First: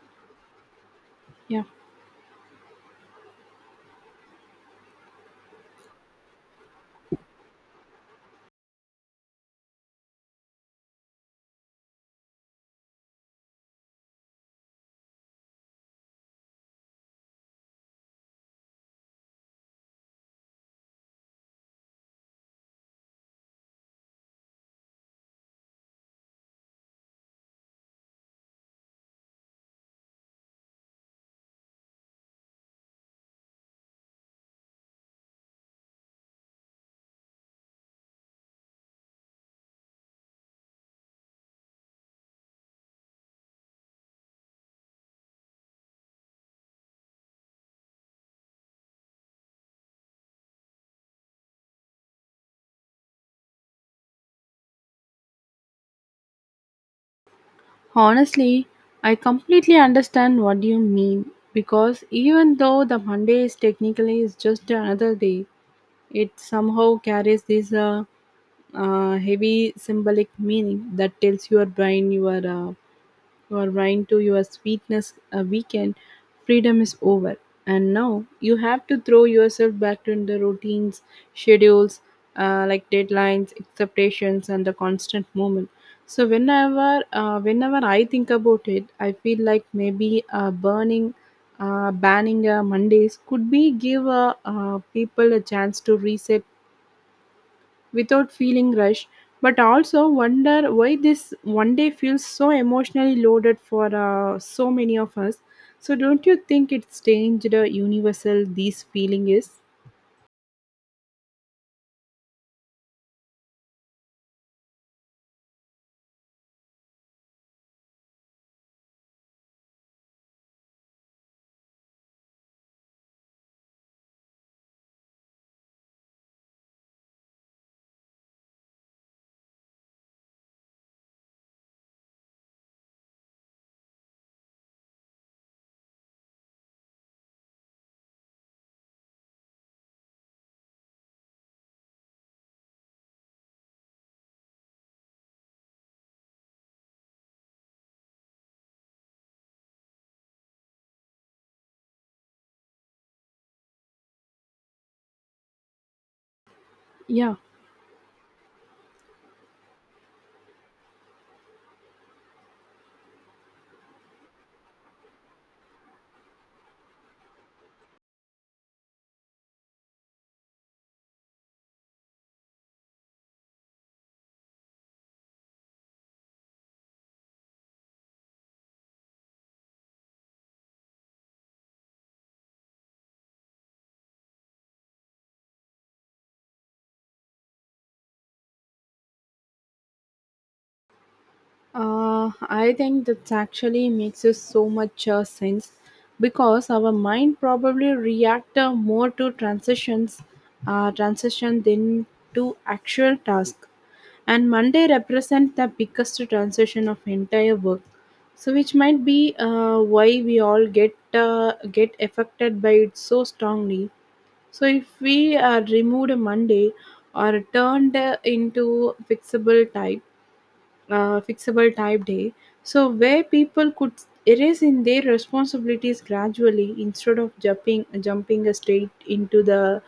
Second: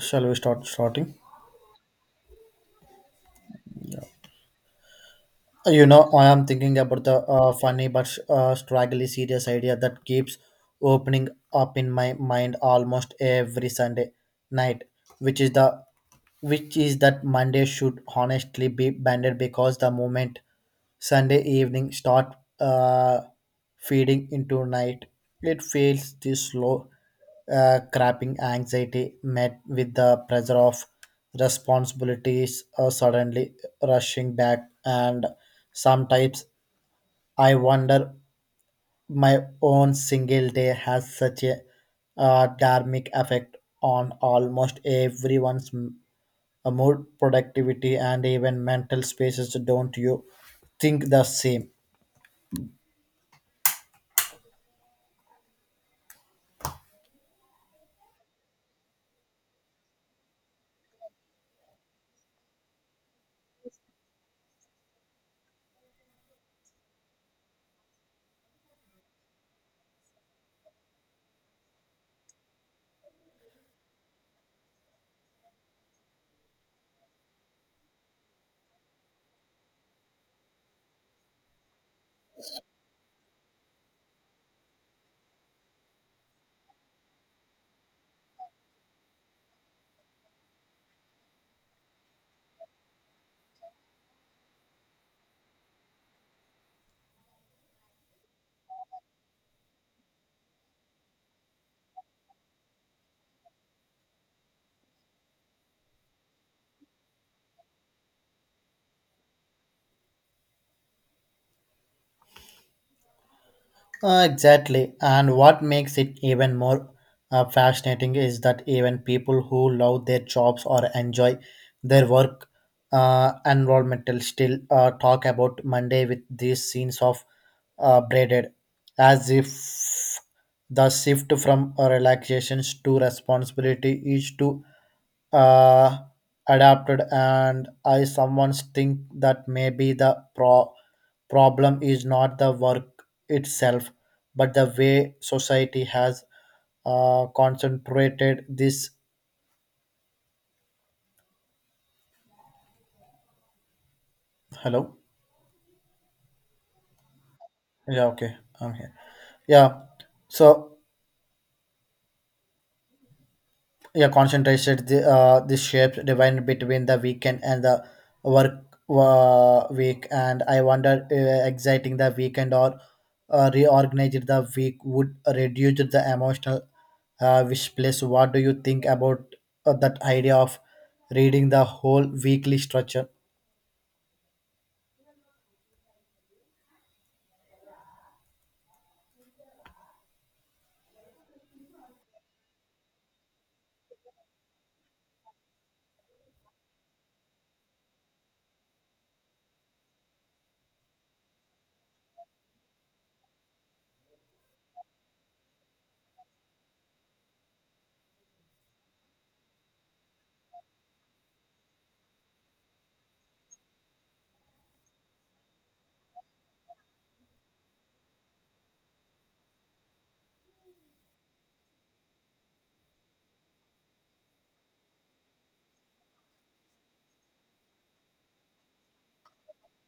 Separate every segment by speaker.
Speaker 1: Shall we start starting?
Speaker 2: Yeah,
Speaker 1: I am thinking about the funny but straggly serious idea that keeps opening up in my mind almost every Sunday night, which is the which is that Monday should honestly be banned because the moment Sunday evening start uh, feeding into night, it feels this slow crapping anxiety met with the pressure of responsibilities suddenly rushing back. And sometimes I wonder my own single day has such a dynamic effect on almost everyone's mood productivity and even mental spaces, don't you think the same?
Speaker 2: honestly, I completely understand what you mean because even though the Monday is technically, is just another day, it somehow carries this heavy symbolic meaning that tells your brain you are, your mind to your sweetness a weekend freedom is over, and now you have to throw yourself back to the routines schedules, like deadlines expectations and the constant movement. So whenever I think about it, I feel like maybe burning, banning, mondays could be give people a chance to reset without feeling rushed, but also wonder why this one day feels so emotionally loaded for so many of us. So, don't you think it's changed, universal these feeling is?
Speaker 1: Exactly. And what makes it even more fascinating is that even people who love their jobs or enjoy their work environmental still talk about Monday with these scenes of braided, as if the shift from relaxations to responsibility is to uh, adapted. And I sometimes think that maybe the problem is not the work itself but the way society has concentrated this. Hello?
Speaker 2: Yeah.
Speaker 1: Yeah, okay, I'm here. Yeah. So, yeah, concentrated the shapes divided between the weekend and the work week, and I wonder exciting the weekend or reorganized the week would reduce the emotional wish place. What do you think about that idea of reading the whole weekly structure?
Speaker 2: I think that actually makes us so much sense, because our mind probably react more to transition than to actual task. And Monday represent the biggest transition of entire work, so which might be why we all get affected by it so strongly. So if we removed Monday or turned into fixable type day, so where people could erase in their responsibilities gradually instead of jumping straight into the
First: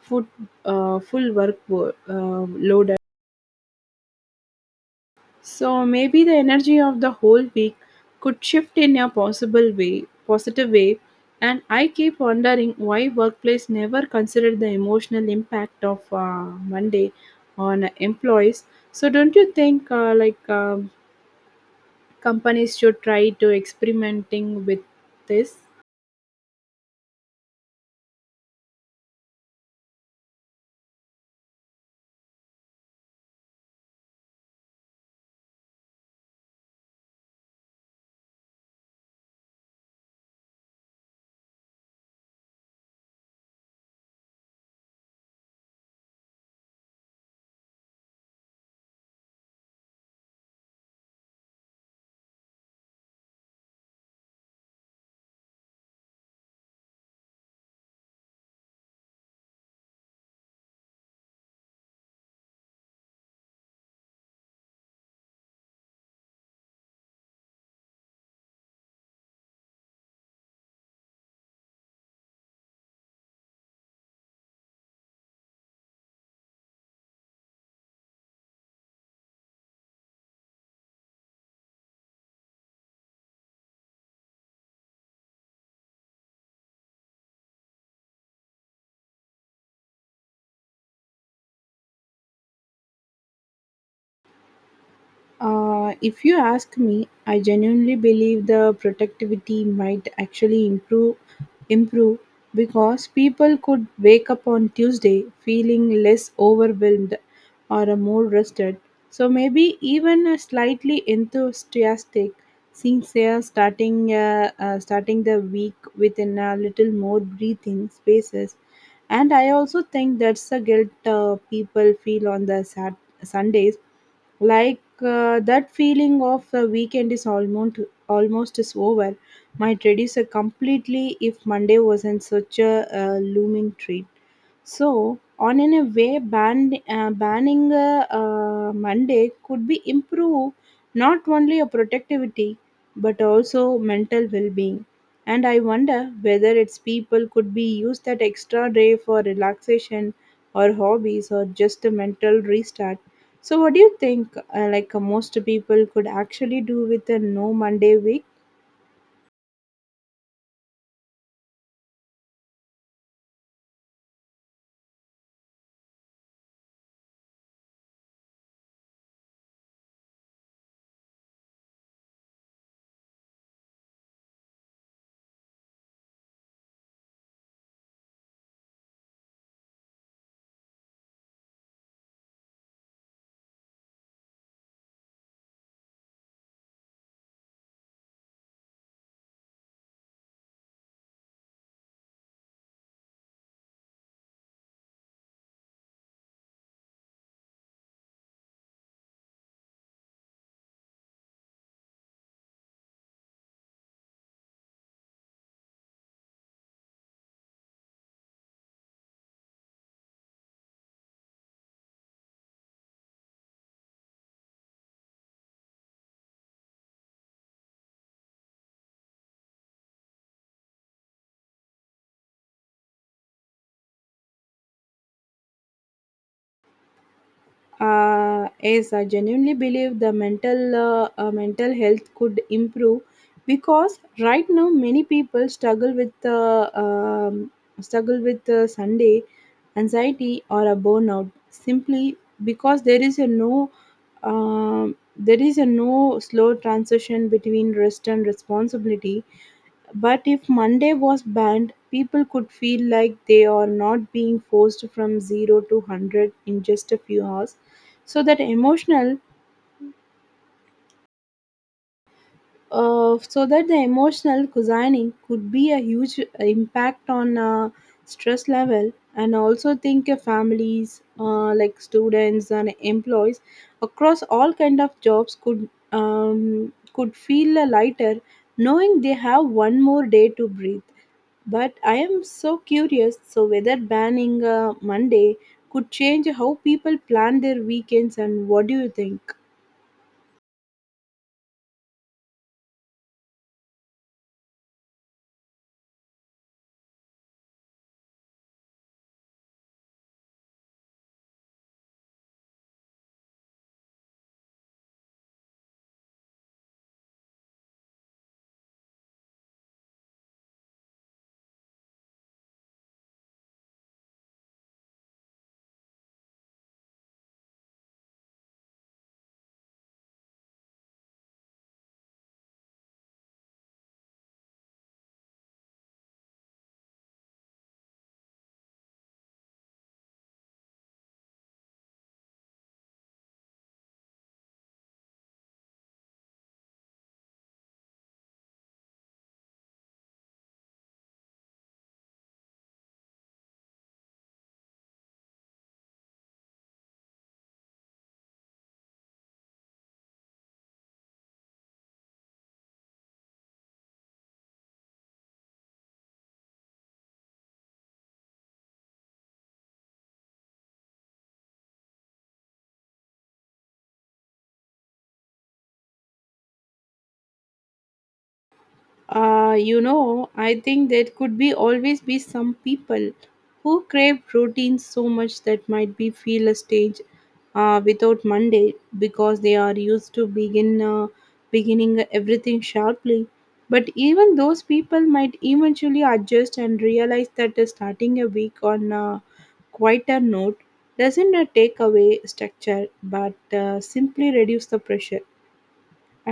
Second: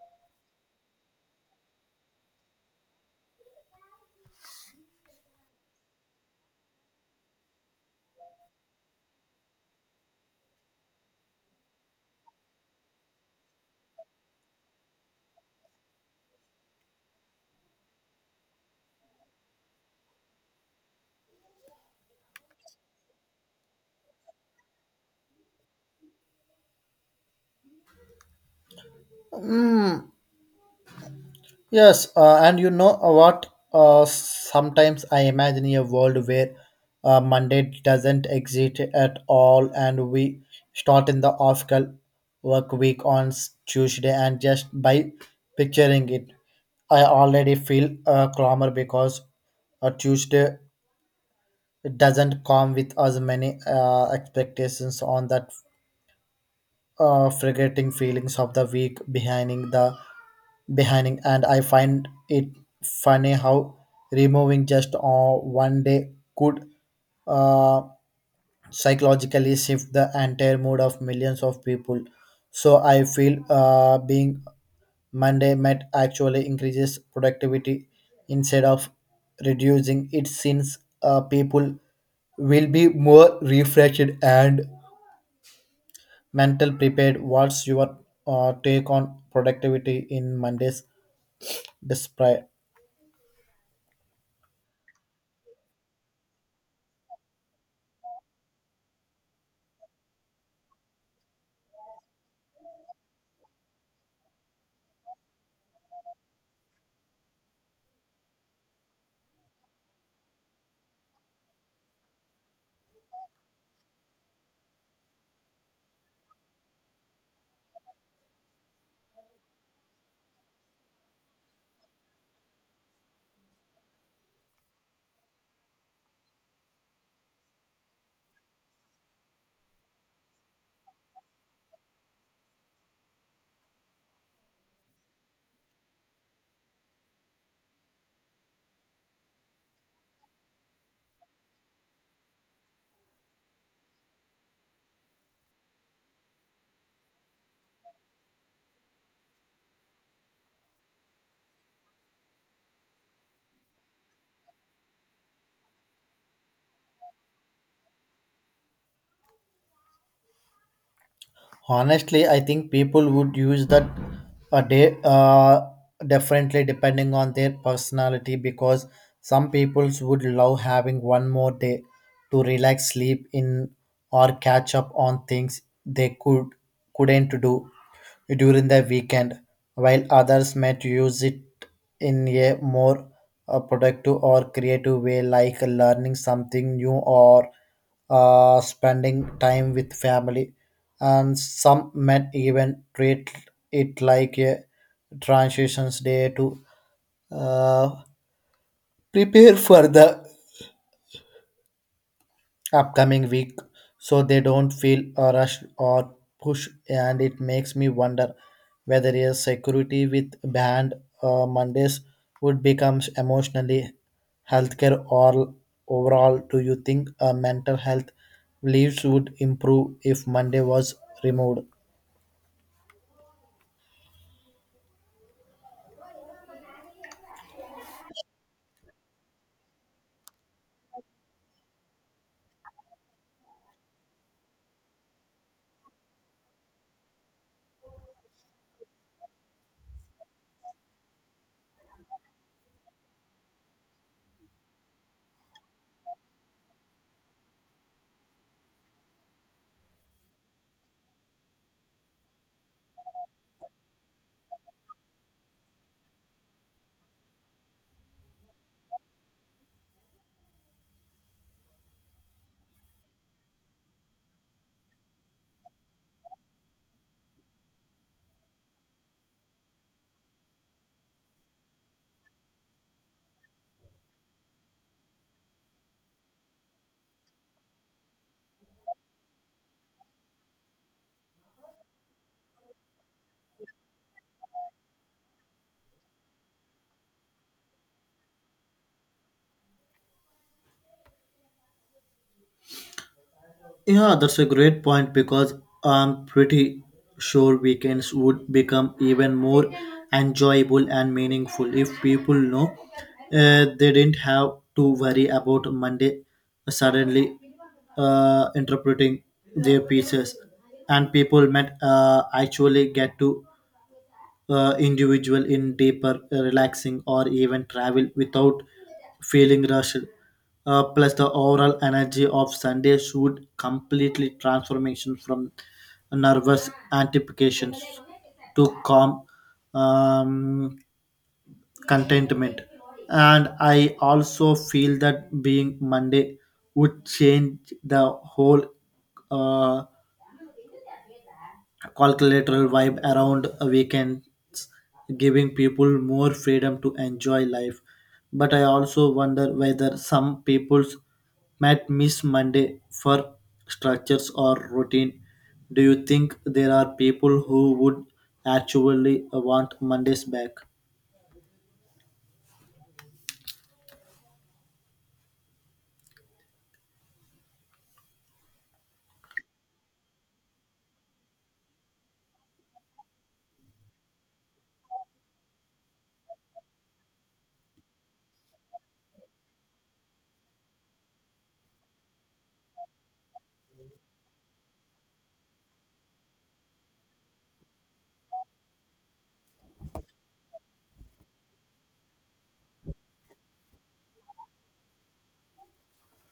Speaker 2: foot, full loaded. So maybe the energy of the whole week could shift in a positive way. And I keep wondering why workplace never considered the emotional impact of Monday on employees. So don't you think like, companies should try to experimenting with this.
Speaker 1: Hmm. Yes, and you know what? Sometimes I imagine a world where Monday doesn't exist at all, and we start in the official work week on Tuesday. And just by picturing it, I already feel a clamor because a Tuesday doesn't come with as many expectations on that forgetting feelings of the week behinding, and I find it funny how removing just one day could uh, psychologically shift the entire mood of millions of people. So I feel being monday might actually increases productivity instead of reducing it since people will be more refreshed and mental prepared. What's your take on productivity in monday's display?
Speaker 2: If you ask me, I genuinely believe the productivity might actually improve, because people could wake up on Tuesday feeling less overwhelmed or more rested. So maybe even a slightly enthusiastic since they are starting the week within a little more breathing spaces. And I also think that's the guilt people feel on the Sundays, like that feeling of the weekend is almost is over, might reduce completely if monday wasn't such a looming treat. So, on in a way, banning Monday could be improve not only a productivity but also mental well-being. And I wonder whether its people could be used that extra day for relaxation or hobbies or just a mental restart. So, what do you think? Like most people could actually do with a no Monday week?
Speaker 1: Honestly, I think people would use that a day differently depending on their personality, because some people would love having one more day to relax, sleep in, or catch up on things they couldn't do during the weekend, while others might use it in a more productive or creative way, like learning something new or spending time with family. And some men even treat it like a transitions day to uh, prepare for the upcoming week, so they don't feel a rush or push. And it makes me wonder whether a security with banned mondays would become emotionally healthcare or overall. Do you think mental health leaves would improve if monday was removed?
Speaker 2: Is I genuinely believe the mental, mental health could improve, because right now many people struggle with Sunday anxiety or a burnout, simply because there is a no slow transition between rest and responsibility. But if Monday was banned, people could feel like they are not being forced from 0 to 100 in just a few hours. So that the emotional cuisine could be a huge impact on stress level. And also think of families, like students and employees across all kind of jobs, could feel lighter knowing they have one more day to breathe. But I am so curious so whether banning Monday could change how people plan their weekends, and what do you think?
Speaker 1: Yeah, that's a great point because I'm pretty sure weekends would become even more enjoyable and meaningful if people know they didn't have to worry about Monday suddenly interpreting their pieces, and people might actually get to individual in deeper relaxing or even travel without feeling rushed. Plus the overall energy of sunday should completely transformation from nervous anticipations to calm, um, contentment. And I also feel that being monday would change the whole uh, calculator vibe around weekends, giving people more freedom to enjoy life. But I also wonder whether some people might miss Monday for structures or routine. Do you think there are people who would actually want Mondays back?
Speaker 2: You know, I think there could be always be some people who crave protein so much that might be feel a stage without Monday, because they are used to beginning everything sharply. But even those people might eventually adjust and realize that starting a week on a quieter note doesn't take away structure, but simply reduce the pressure.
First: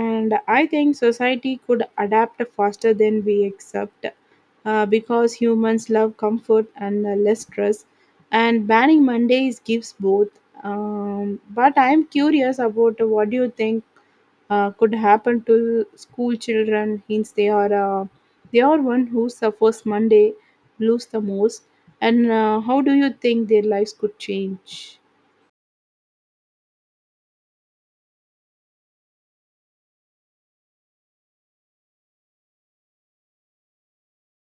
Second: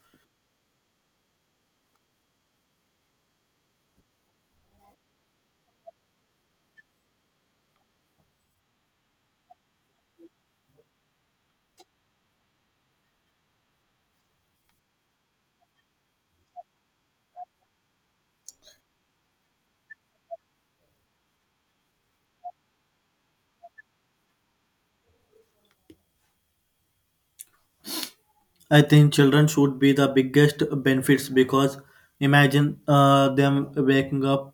Speaker 2: And I think society could adapt faster than we accept, because humans love comfort and less stress, and banning mondays gives both. But I'm curious about what do you think could happen to school children, since uh, they are one who suffers monday blues the most. And how do you think their lives could change?
Speaker 1: I think children should be the biggest benefits because imagine them waking up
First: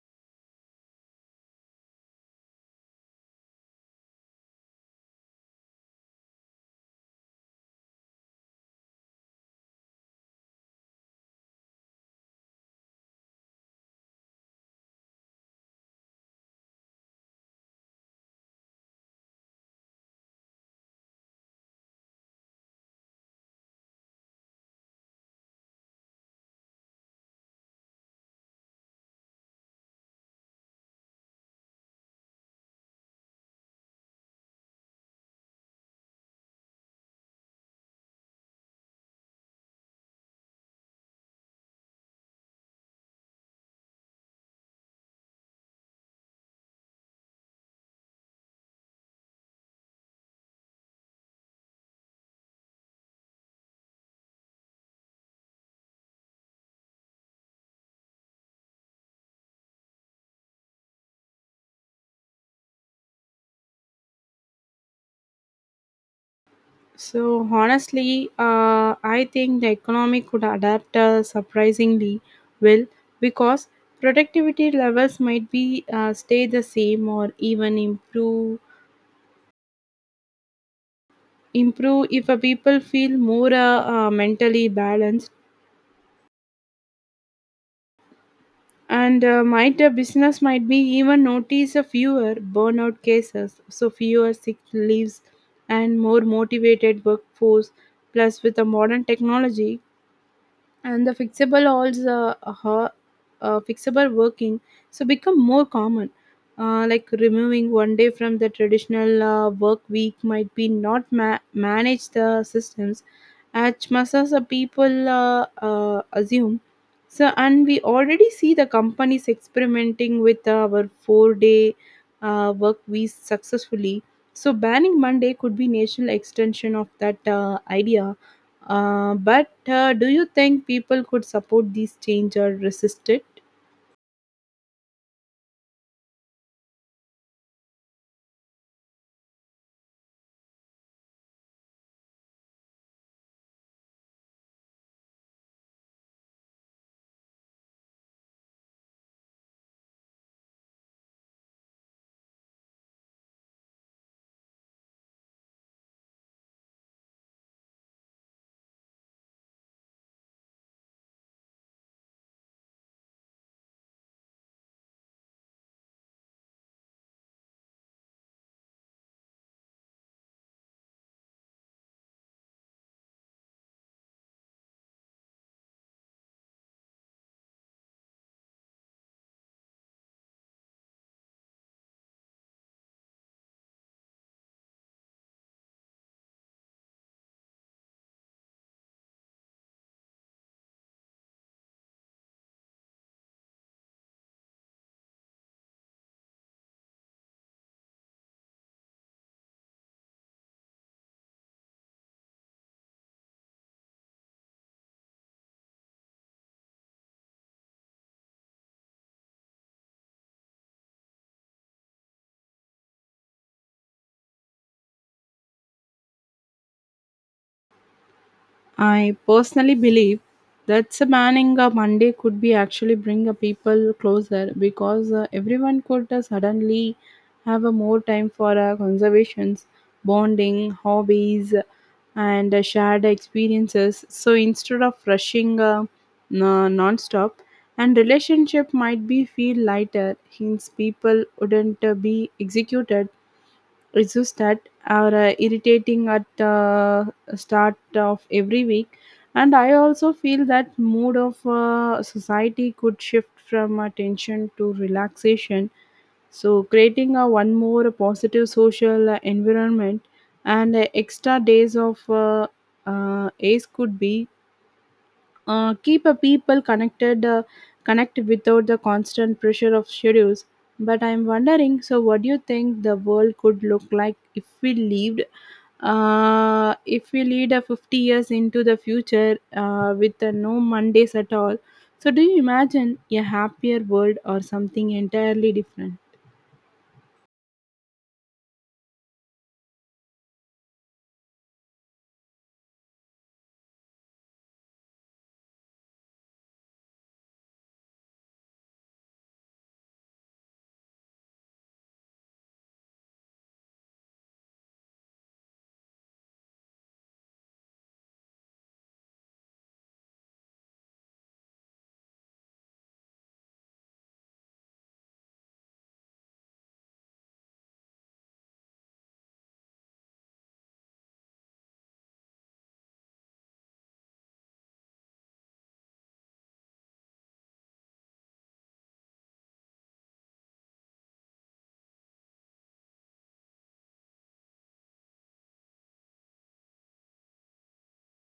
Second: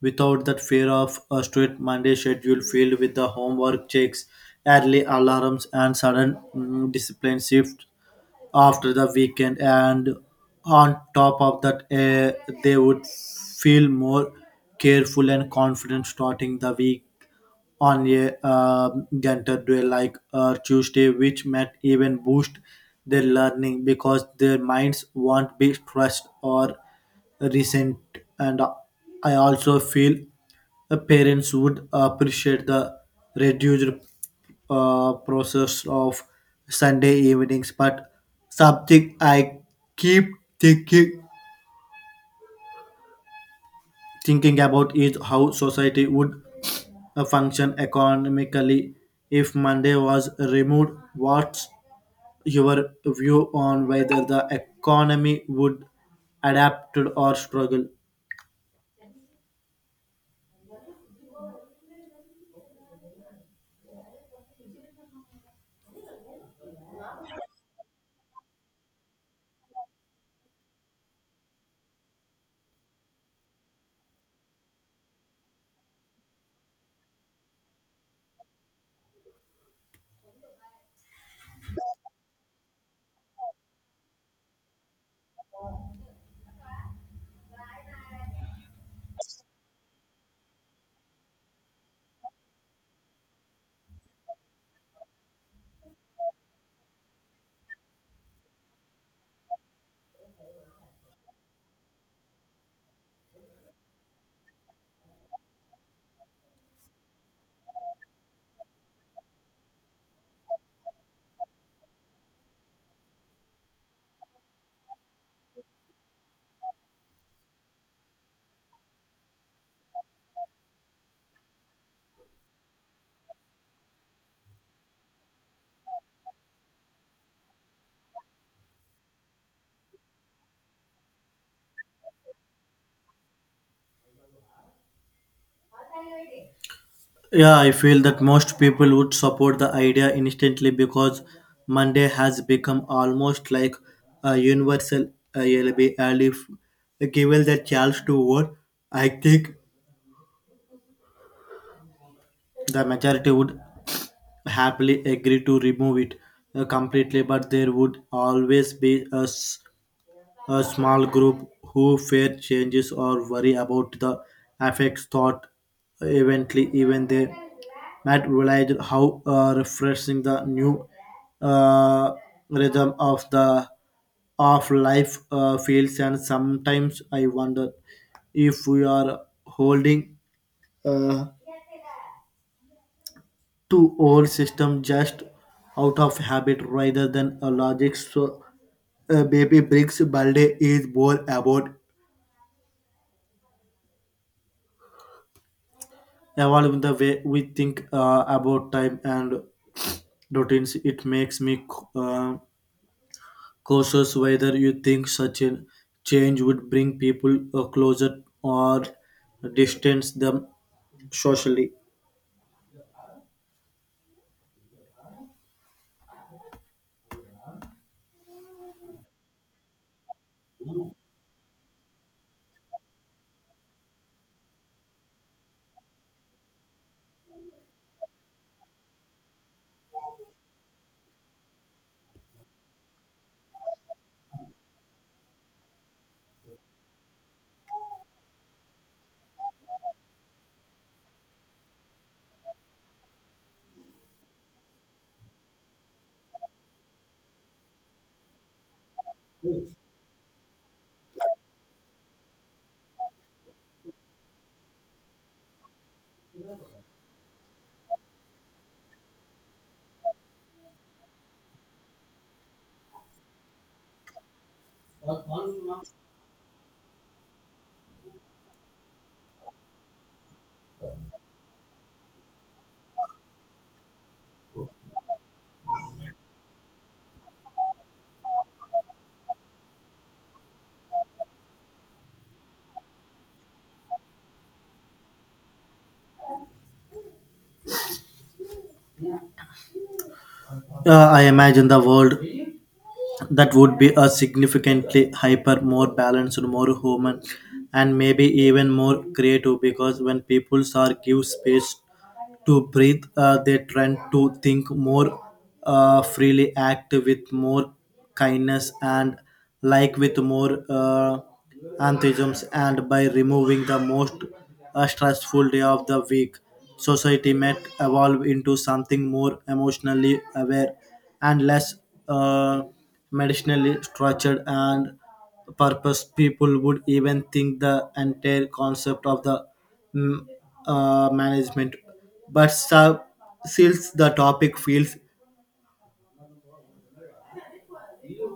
Speaker 1: without that fear of a strict Monday schedule filled with the homework checks, early alarms, and sudden discipline shift after the weekend. And on top of that, they would feel more careful and confident starting the week on a gentle day like Tuesday, which might even boost their learning because their minds won't be stressed or resent. And I also feel parents would appreciate the reduced process of Sunday evenings, but something I keep thinking thinking about is how society would function economically if Monday was removed. What's your view on whether the economy would adapt or struggle?
Speaker 2: So honestly, I think the economy could adapt surprisingly well, because productivity levels might be stay the same or even improve if a people feel more, mentally balanced. And might a business might be even notice a fewer burnout cases, so fewer sick leaves and more motivated workforce, plus with the modern technology and the fixable working so become more common, like removing one day from the traditional work week might be not manage the systems as much as the people assume. So and we already see the companies experimenting with our 4-day work week successfully, so banning monday could be national extension of that idea. But do you think people could support these change or resist it?
Speaker 1: Yeah, I feel that most people would support the idea instantly because Monday has become almost like a universal alibi. And if given the chance to vote, I think the majority would happily agree to remove it completely, but there would always be a small group who fear changes or worry about the effects thought. Eventually even they might realize how refreshing the new uh, rhythm of the of life feels. And sometimes I wonder if we are holding uh, to old system just out of habit rather than a logic. So baby bricks balde is more about evolving the way we think about time and routines. It makes me uh, cautious whether you think such a change would bring people closer or distance them socially.
Speaker 2: I personally believe that Sabanning a Monday could be actually bring a people closer, because everyone could suddenly have a more time for conservations, bonding, hobbies, and shared experiences. So instead of rushing non-stop, and relationship might be feel lighter, hence people wouldn't be executed, it's just that are irritating at start of every week. And I also feel that mood of society could shift from attention to relaxation, so creating a one more positive social environment, and extra days of, ace could be, keep a people connected connected without the constant pressure of schedules. But I'm wondering so what do you think the world could look like if we lived if we lead a 50 years into the future, with no mondays at all? So do you imagine a happier world or something entirely different?
Speaker 1: I imagine the world that would be a significantly hyper more balanced, more human, and maybe even more creative, because when people are give space to breathe they tend to think more freely, act with more kindness and like with more enthusiasm. And by removing the most stressful day of the week, society might evolve into something more emotionally aware and less uh, medicinally structured and purpose. People would even think the entire concept of the mm, management. But since the topic feels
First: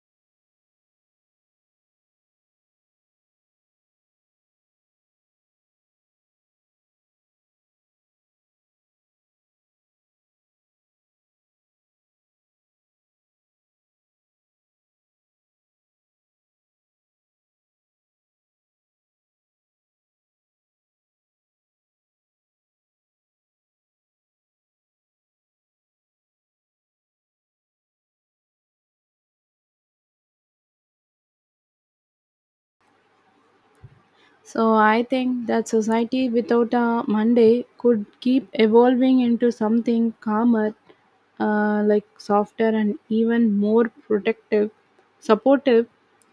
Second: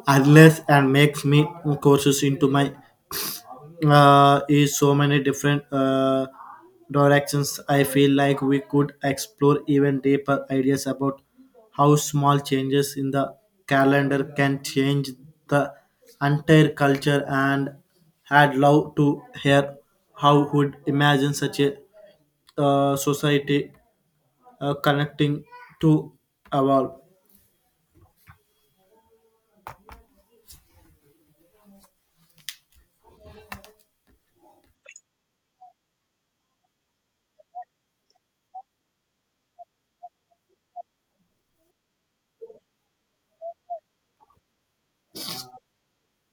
Speaker 1: endless and makes me courses into my is so many different directions. I feel like we could explore even deeper ideas about how small changes in the calendar can change the entire culture, and had loved to hear how would imagine such a society connecting to evolve.
Speaker 2: So I think that society without a Monday could keep evolving into something calmer, like softer and even more supportive.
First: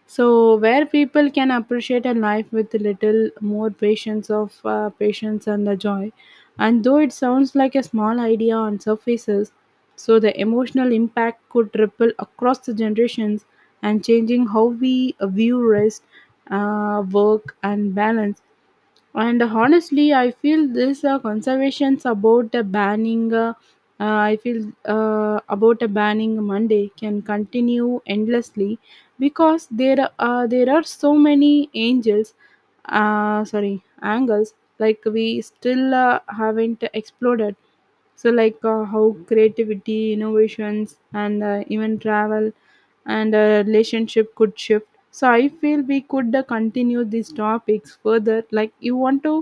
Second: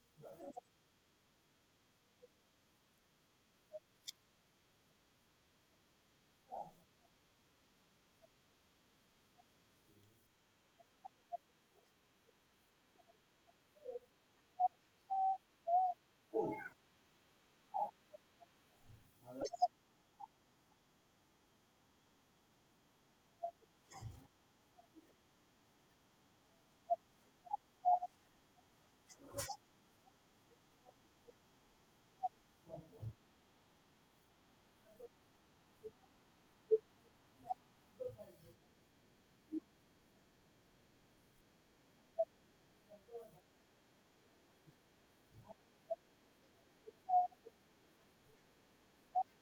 Speaker 2: So where people can appreciate a life with a little more patience and the joy. And though it sounds like a small idea on surfaces, so the emotional impact could ripple across the generations, and changing how we view rest, work and balance. And honestly, I feel this conservations about the banning. I feel about a banning Monday can continue endlessly, because there are so many angels, sorry angles, like we still haven't explored. So like how creativity innovations and even travel and relationship could shift. So I feel we could continue these topics further like you want to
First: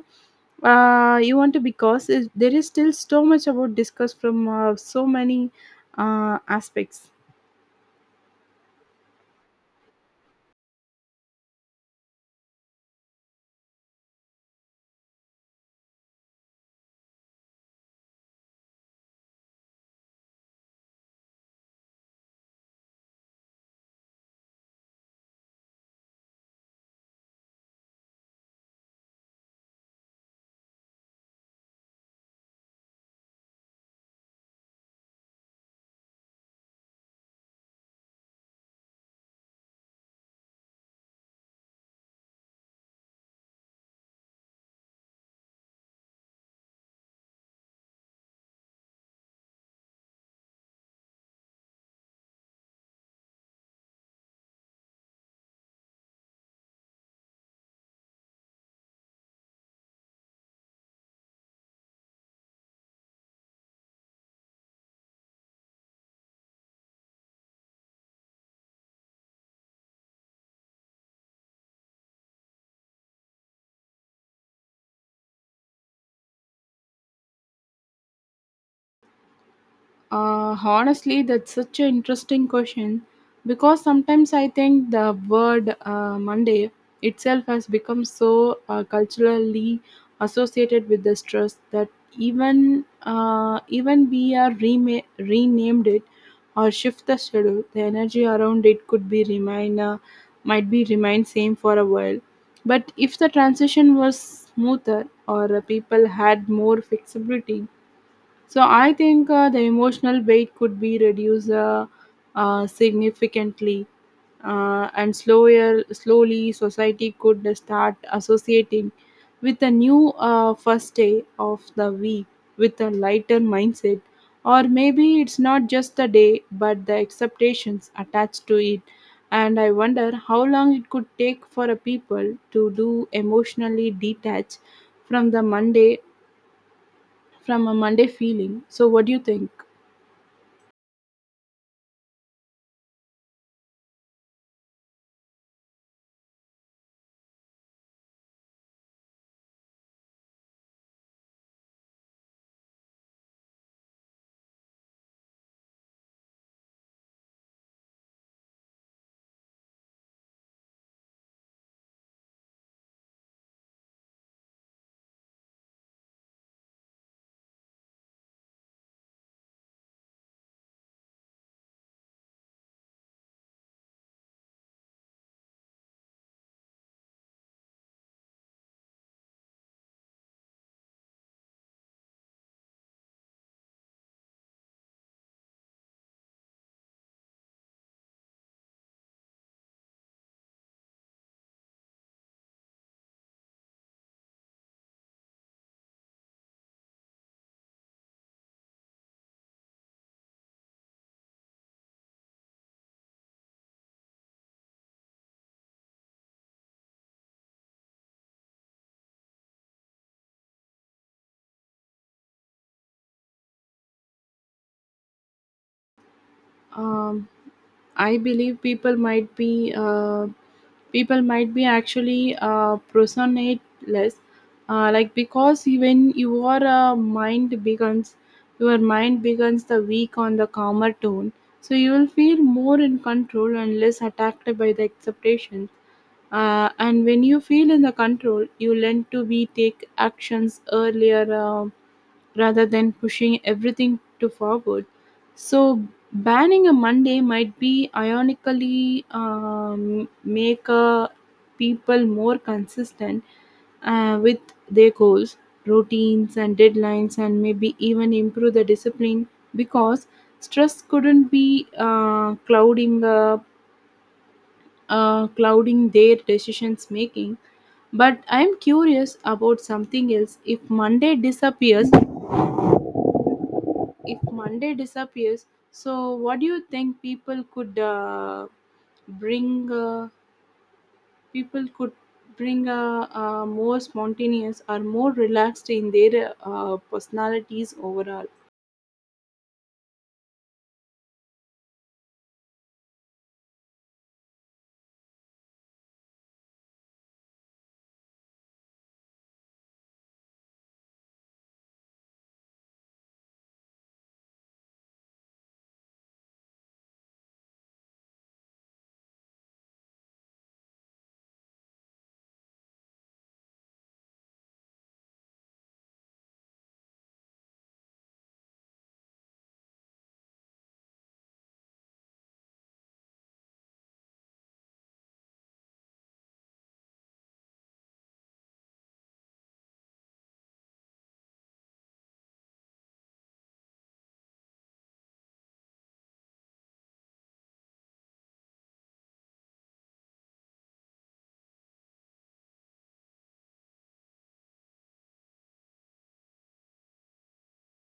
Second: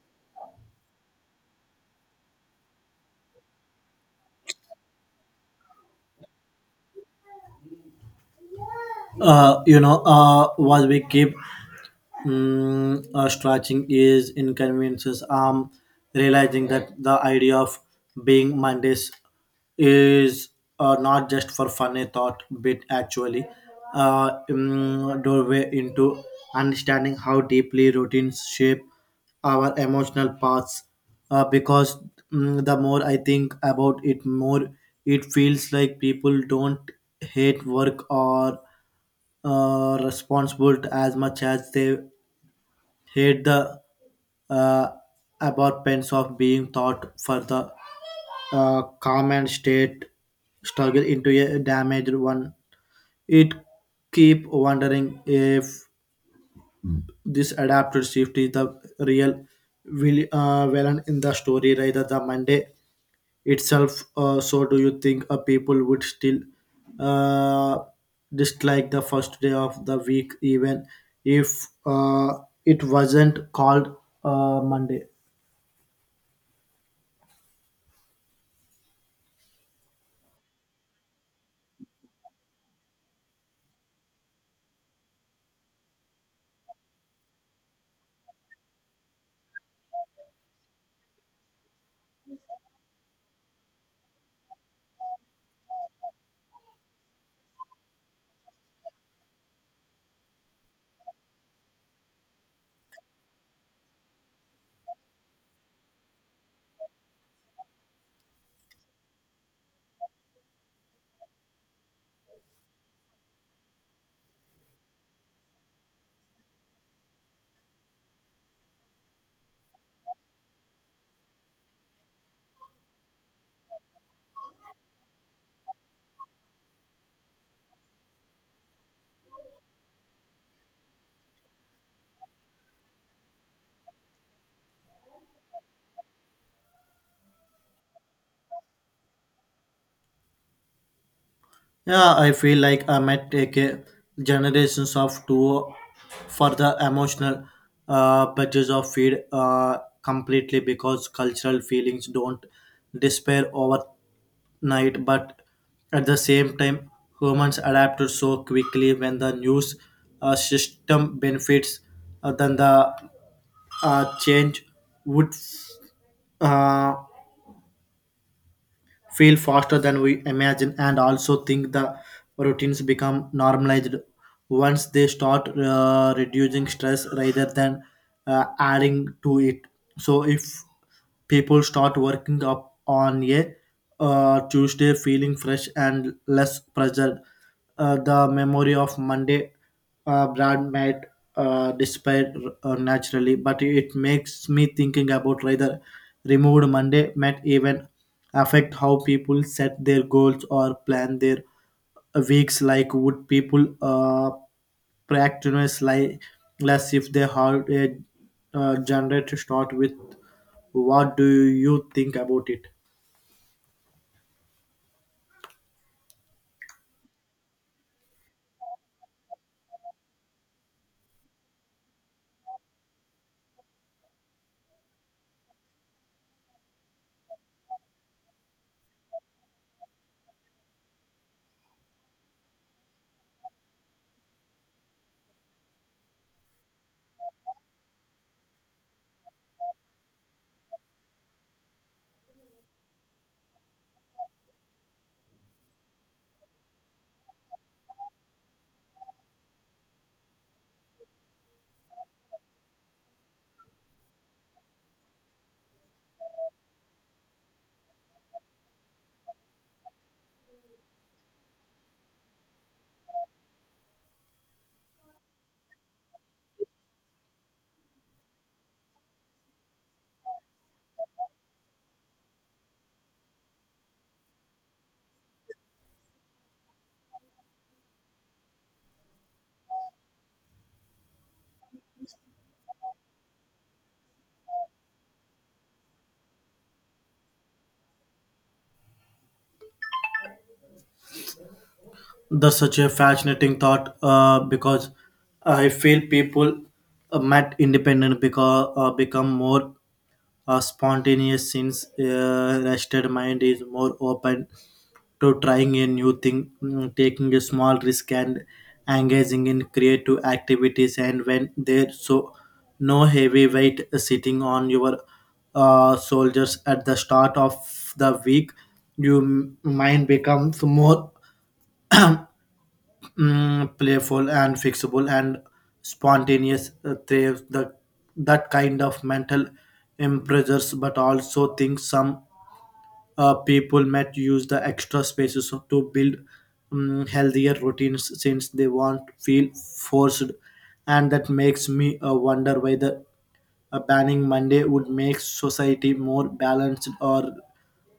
Speaker 2: uh, you want to, because it, there is still so much about discuss from so many aspects.
Speaker 1: What we keep stretching is inconveniences. I'm realizing that the idea of being Mondays is not just for fun. A thought, but actually doorway into understanding how deeply routines shape our emotional paths. Because the more I think about it, more it feels like people don't hate work or responsible as much as they hate the uh, aberrations of being thought for the common state struggle into a damaged one. It keep wondering if this adaptive shift is the real will villain in the story rather than Monday itself. So, do you think people would still uh, dislike the first day of the week even if it wasn't called Monday?
Speaker 2: Honestly, that's such an interesting question, because sometimes I think the word Monday itself has become so culturally associated with the stress that even we are renamed it or shift the schedule, the energy around it could be remain, might be remain same for a while. But if the transition was smoother or people had more flexibility, so I think the emotional weight could be reduced, significantly, and slowly society could start associating with a new first day of the week with a lighter mindset, or maybe it's not just the day but the expectations attached to it. And I wonder how long it could take for a people to do emotionally detach from the Monday from a Monday feeling. So what do you think?
Speaker 1: Yeah, I feel like I might take a generations of two for the emotional budgets of feed completely, because cultural feelings don't despair overnight. But at the same time, humans adapt so quickly when the news system benefits then the change would uh, feel faster than we imagine. And also think the routines become normalized once they start reducing stress rather than adding to it. So if people start working up on a tuesday feeling fresh and less pressured, the memory of Monday Brad might disappear naturally. But it makes me thinking about whether removed Monday might even affect how people set their goals or plan their weeks. Like, would people practice like less if they had a genre to start with? What do you think about it?
Speaker 2: um, I believe people might be actually personateless, like, because even your mind becomes the weak on the calmer tone, so you will feel more in control and less attacked by the acceptation. And when you feel in the control, you learn to be take actions earlier, rather than pushing everything to forward. So banning a Monday might be ironically, make people more consistent with their goals, routines, and deadlines, and maybe even improve the discipline, because stress couldn't be, clouding their decisions making. But I'm curious about something else. If Monday disappears, so what do you think bring? Uh, people could bring more spontaneous or more relaxed in their personalities overall.
Speaker 1: That's such a fascinating thought because I feel people met independent because become more spontaneous since rested mind is more open to trying a new thing, taking a small risk and engaging in creative activities. And when there's so no heavy weight sitting on your soldiers at the start of the week, your mind becomes more playful and fixable, and spontaneous thrives the that kind of mental impressors. But also think some people might use the extra spaces to build healthier routines since they won't feel forced. And that makes me wonder whether a banning monday would make society more balanced or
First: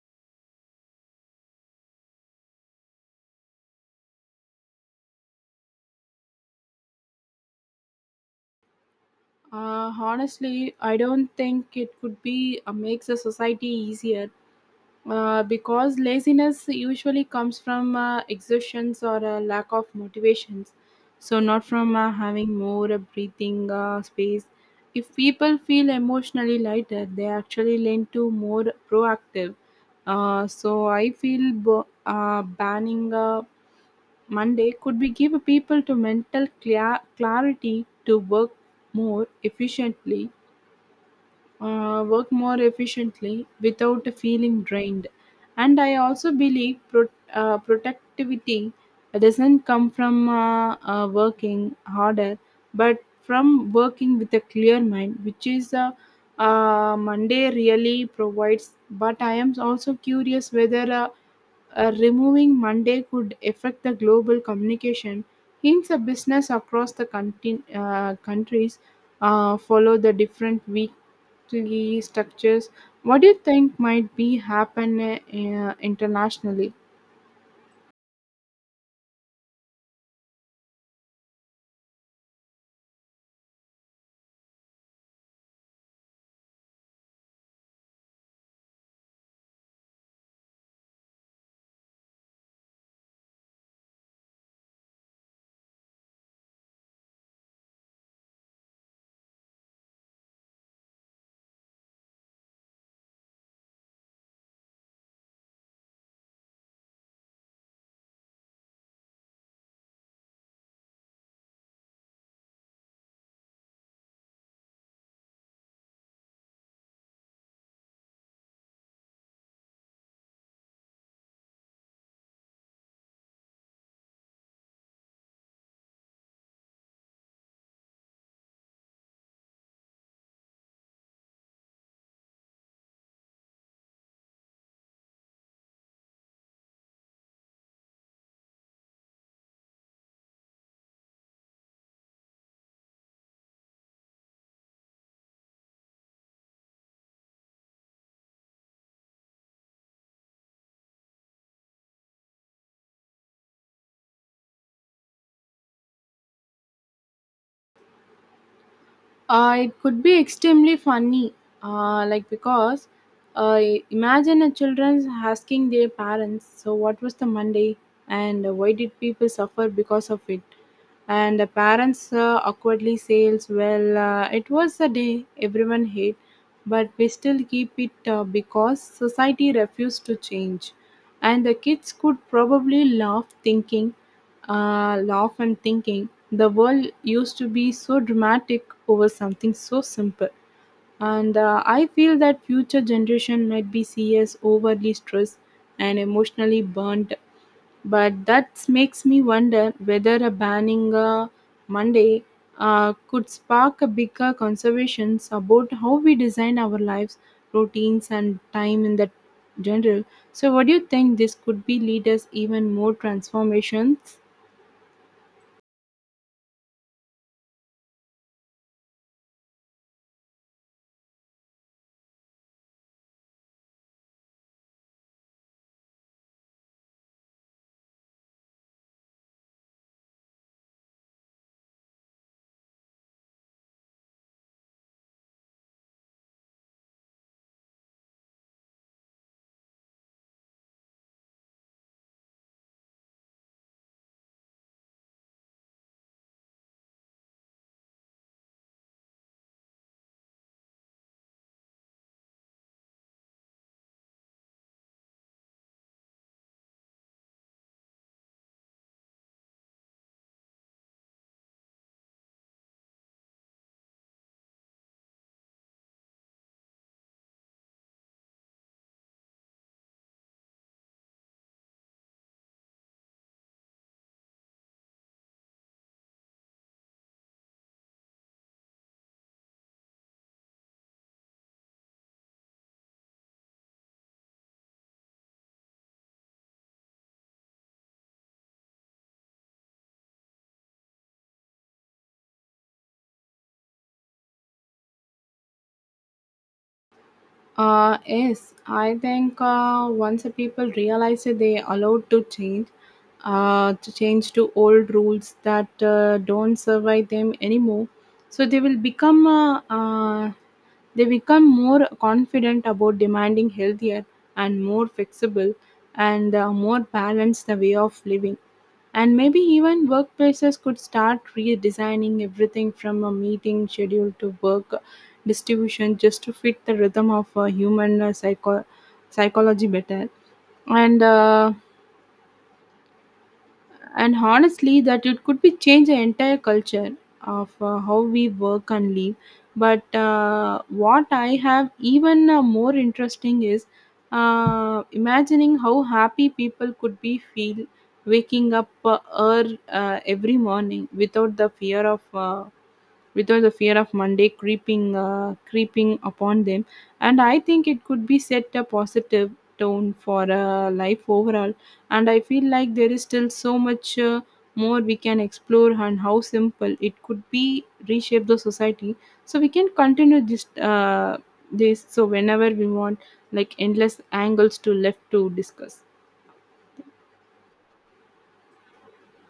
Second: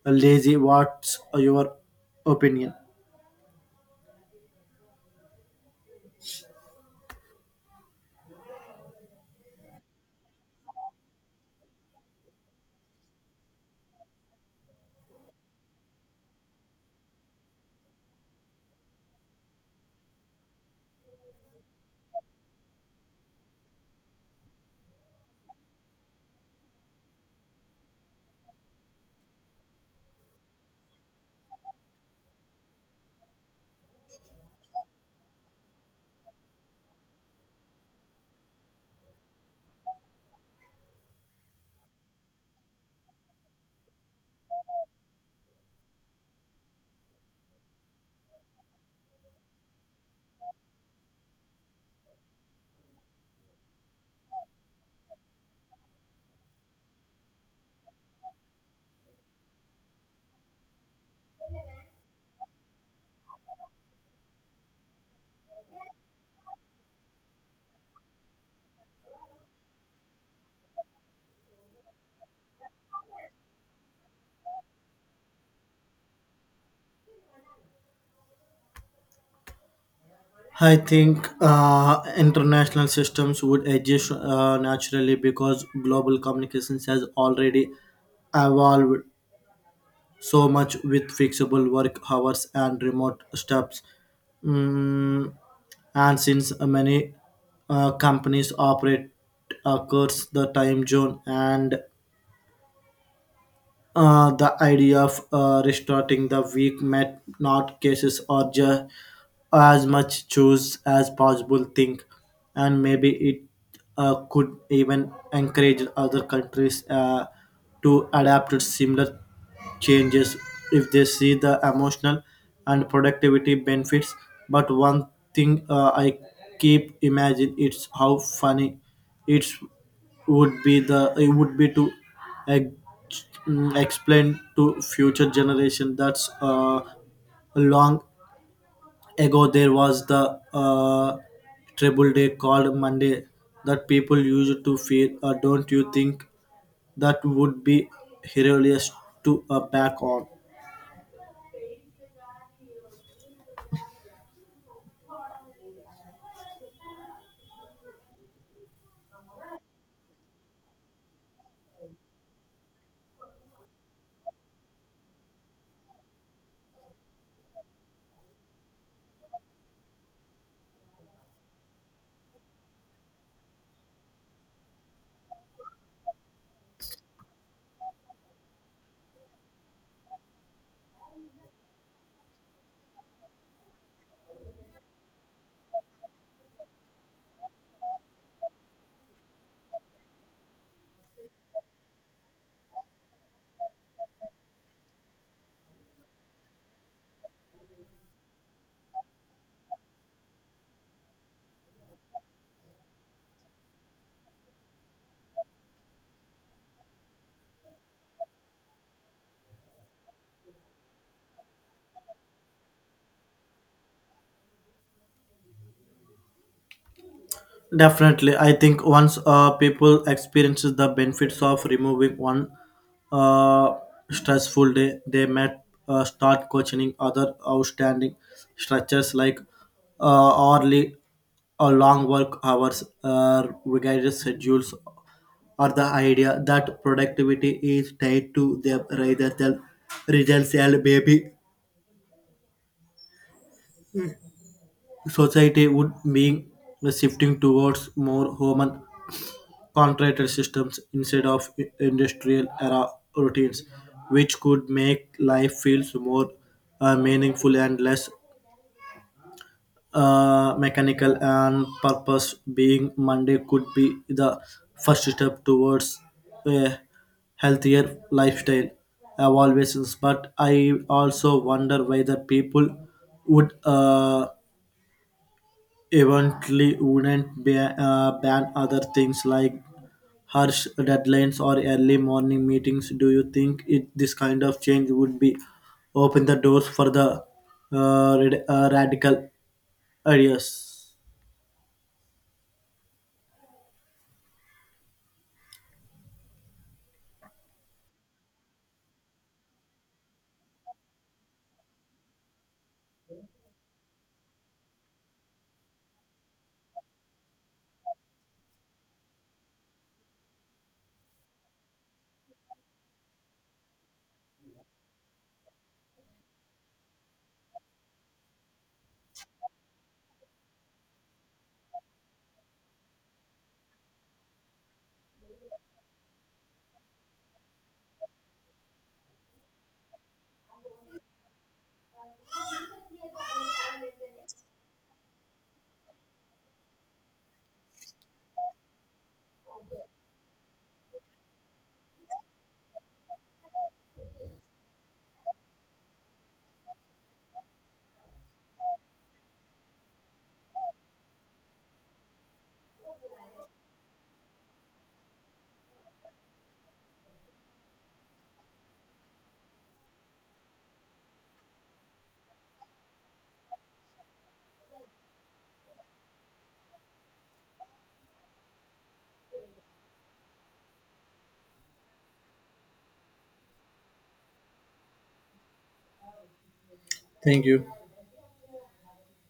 Speaker 1: lazy. What's your opinion?
Speaker 2: Honestly, I don't think it could be makes the society easier, because laziness usually comes from exhaustions or a lack of motivations, so not from having more breathing space. If people feel emotionally lighter, they actually lean to more proactive, so I feel banning monday could be give people to mental clarity to more efficiently work more efficiently without feeling drained. And I also believe productivity doesn't come from working harder, but from working with a clear mind, which is Monday really provides. But I am also curious whether, removing Monday could affect the global communication, hence a business across the countries follow the different week structures. What do you think might be happen internationally?
Speaker 1: I think international systems would adjust naturally, because global communications has already evolved so much with flexible work hours and remote steps. Mm, and since many companies operate across the time zone, and the idea of restarting the week might not cases or as much choose as possible think. And maybe it could even encourage other countries to adapt to similar changes if they see the emotional and productivity benefits. But one thing I keep imagine it's how funny it's would be the it would be to explain to future generation that's long ago there was the uh, treble day called monday that people used to fear. Don't you think that would be hilarious to back on?
Speaker 2: It could be extremely funny, like, because uh, imagine a children's asking their parents, so what was the Monday and why did people suffer because of it? And the parents awkwardly says, well, it was a day everyone hate, but we still keep it because society refused to change. And the kids could probably laugh thinking, laugh and thinking. The world used to be so dramatic over something so simple, and I feel that future generation might be seen as overly stressed and emotionally burnt. But that makes me wonder whether a banning Monday could spark a bigger conversations about how we design our lives, routines, and time in that general. So, what do you think this could be lead us even more transformations?
Speaker 1: Definitely, I think once people experiences the benefits of removing one uh, stressful day, they might start questioning other outstanding structures like hourly or long work hours, regulated schedules, or the idea that productivity is tied to them rather than results. And maybe society would be shifting towards more human contracted systems instead of industrial era routines, which could make life feels more meaningful and less mechanical and purpose. Being Monday could be the first step towards a healthier lifestyle. I but I also wonder whether people would. Eventually wouldn't ban other things like harsh deadlines or early morning meetings. Do you think it, this kind of change would be open the doors for the radical ideas?
Speaker 2: Yes, I think once the people realize that they allowed to change, to change to old rules that don't survive them anymore, so they will become more confident about demanding healthier and more flexible and more balanced the way of living. And maybe even workplaces could start redesigning everything from a meeting schedule to work distribution just to fit the rhythm of human, psychology better. And and honestly that it could be change the entire culture of how we work and live, but what I have even more interesting is imagining how happy people could be feel waking up, every morning without the fear of uh, without the fear of Monday creeping upon them. And I think it could be set a positive tone for life overall. And I feel like there is still so much more we can explore and how simple it could be reshape the society. So we can continue this so whenever we want, like endless angles to left to discuss.
Speaker 1: Thank you.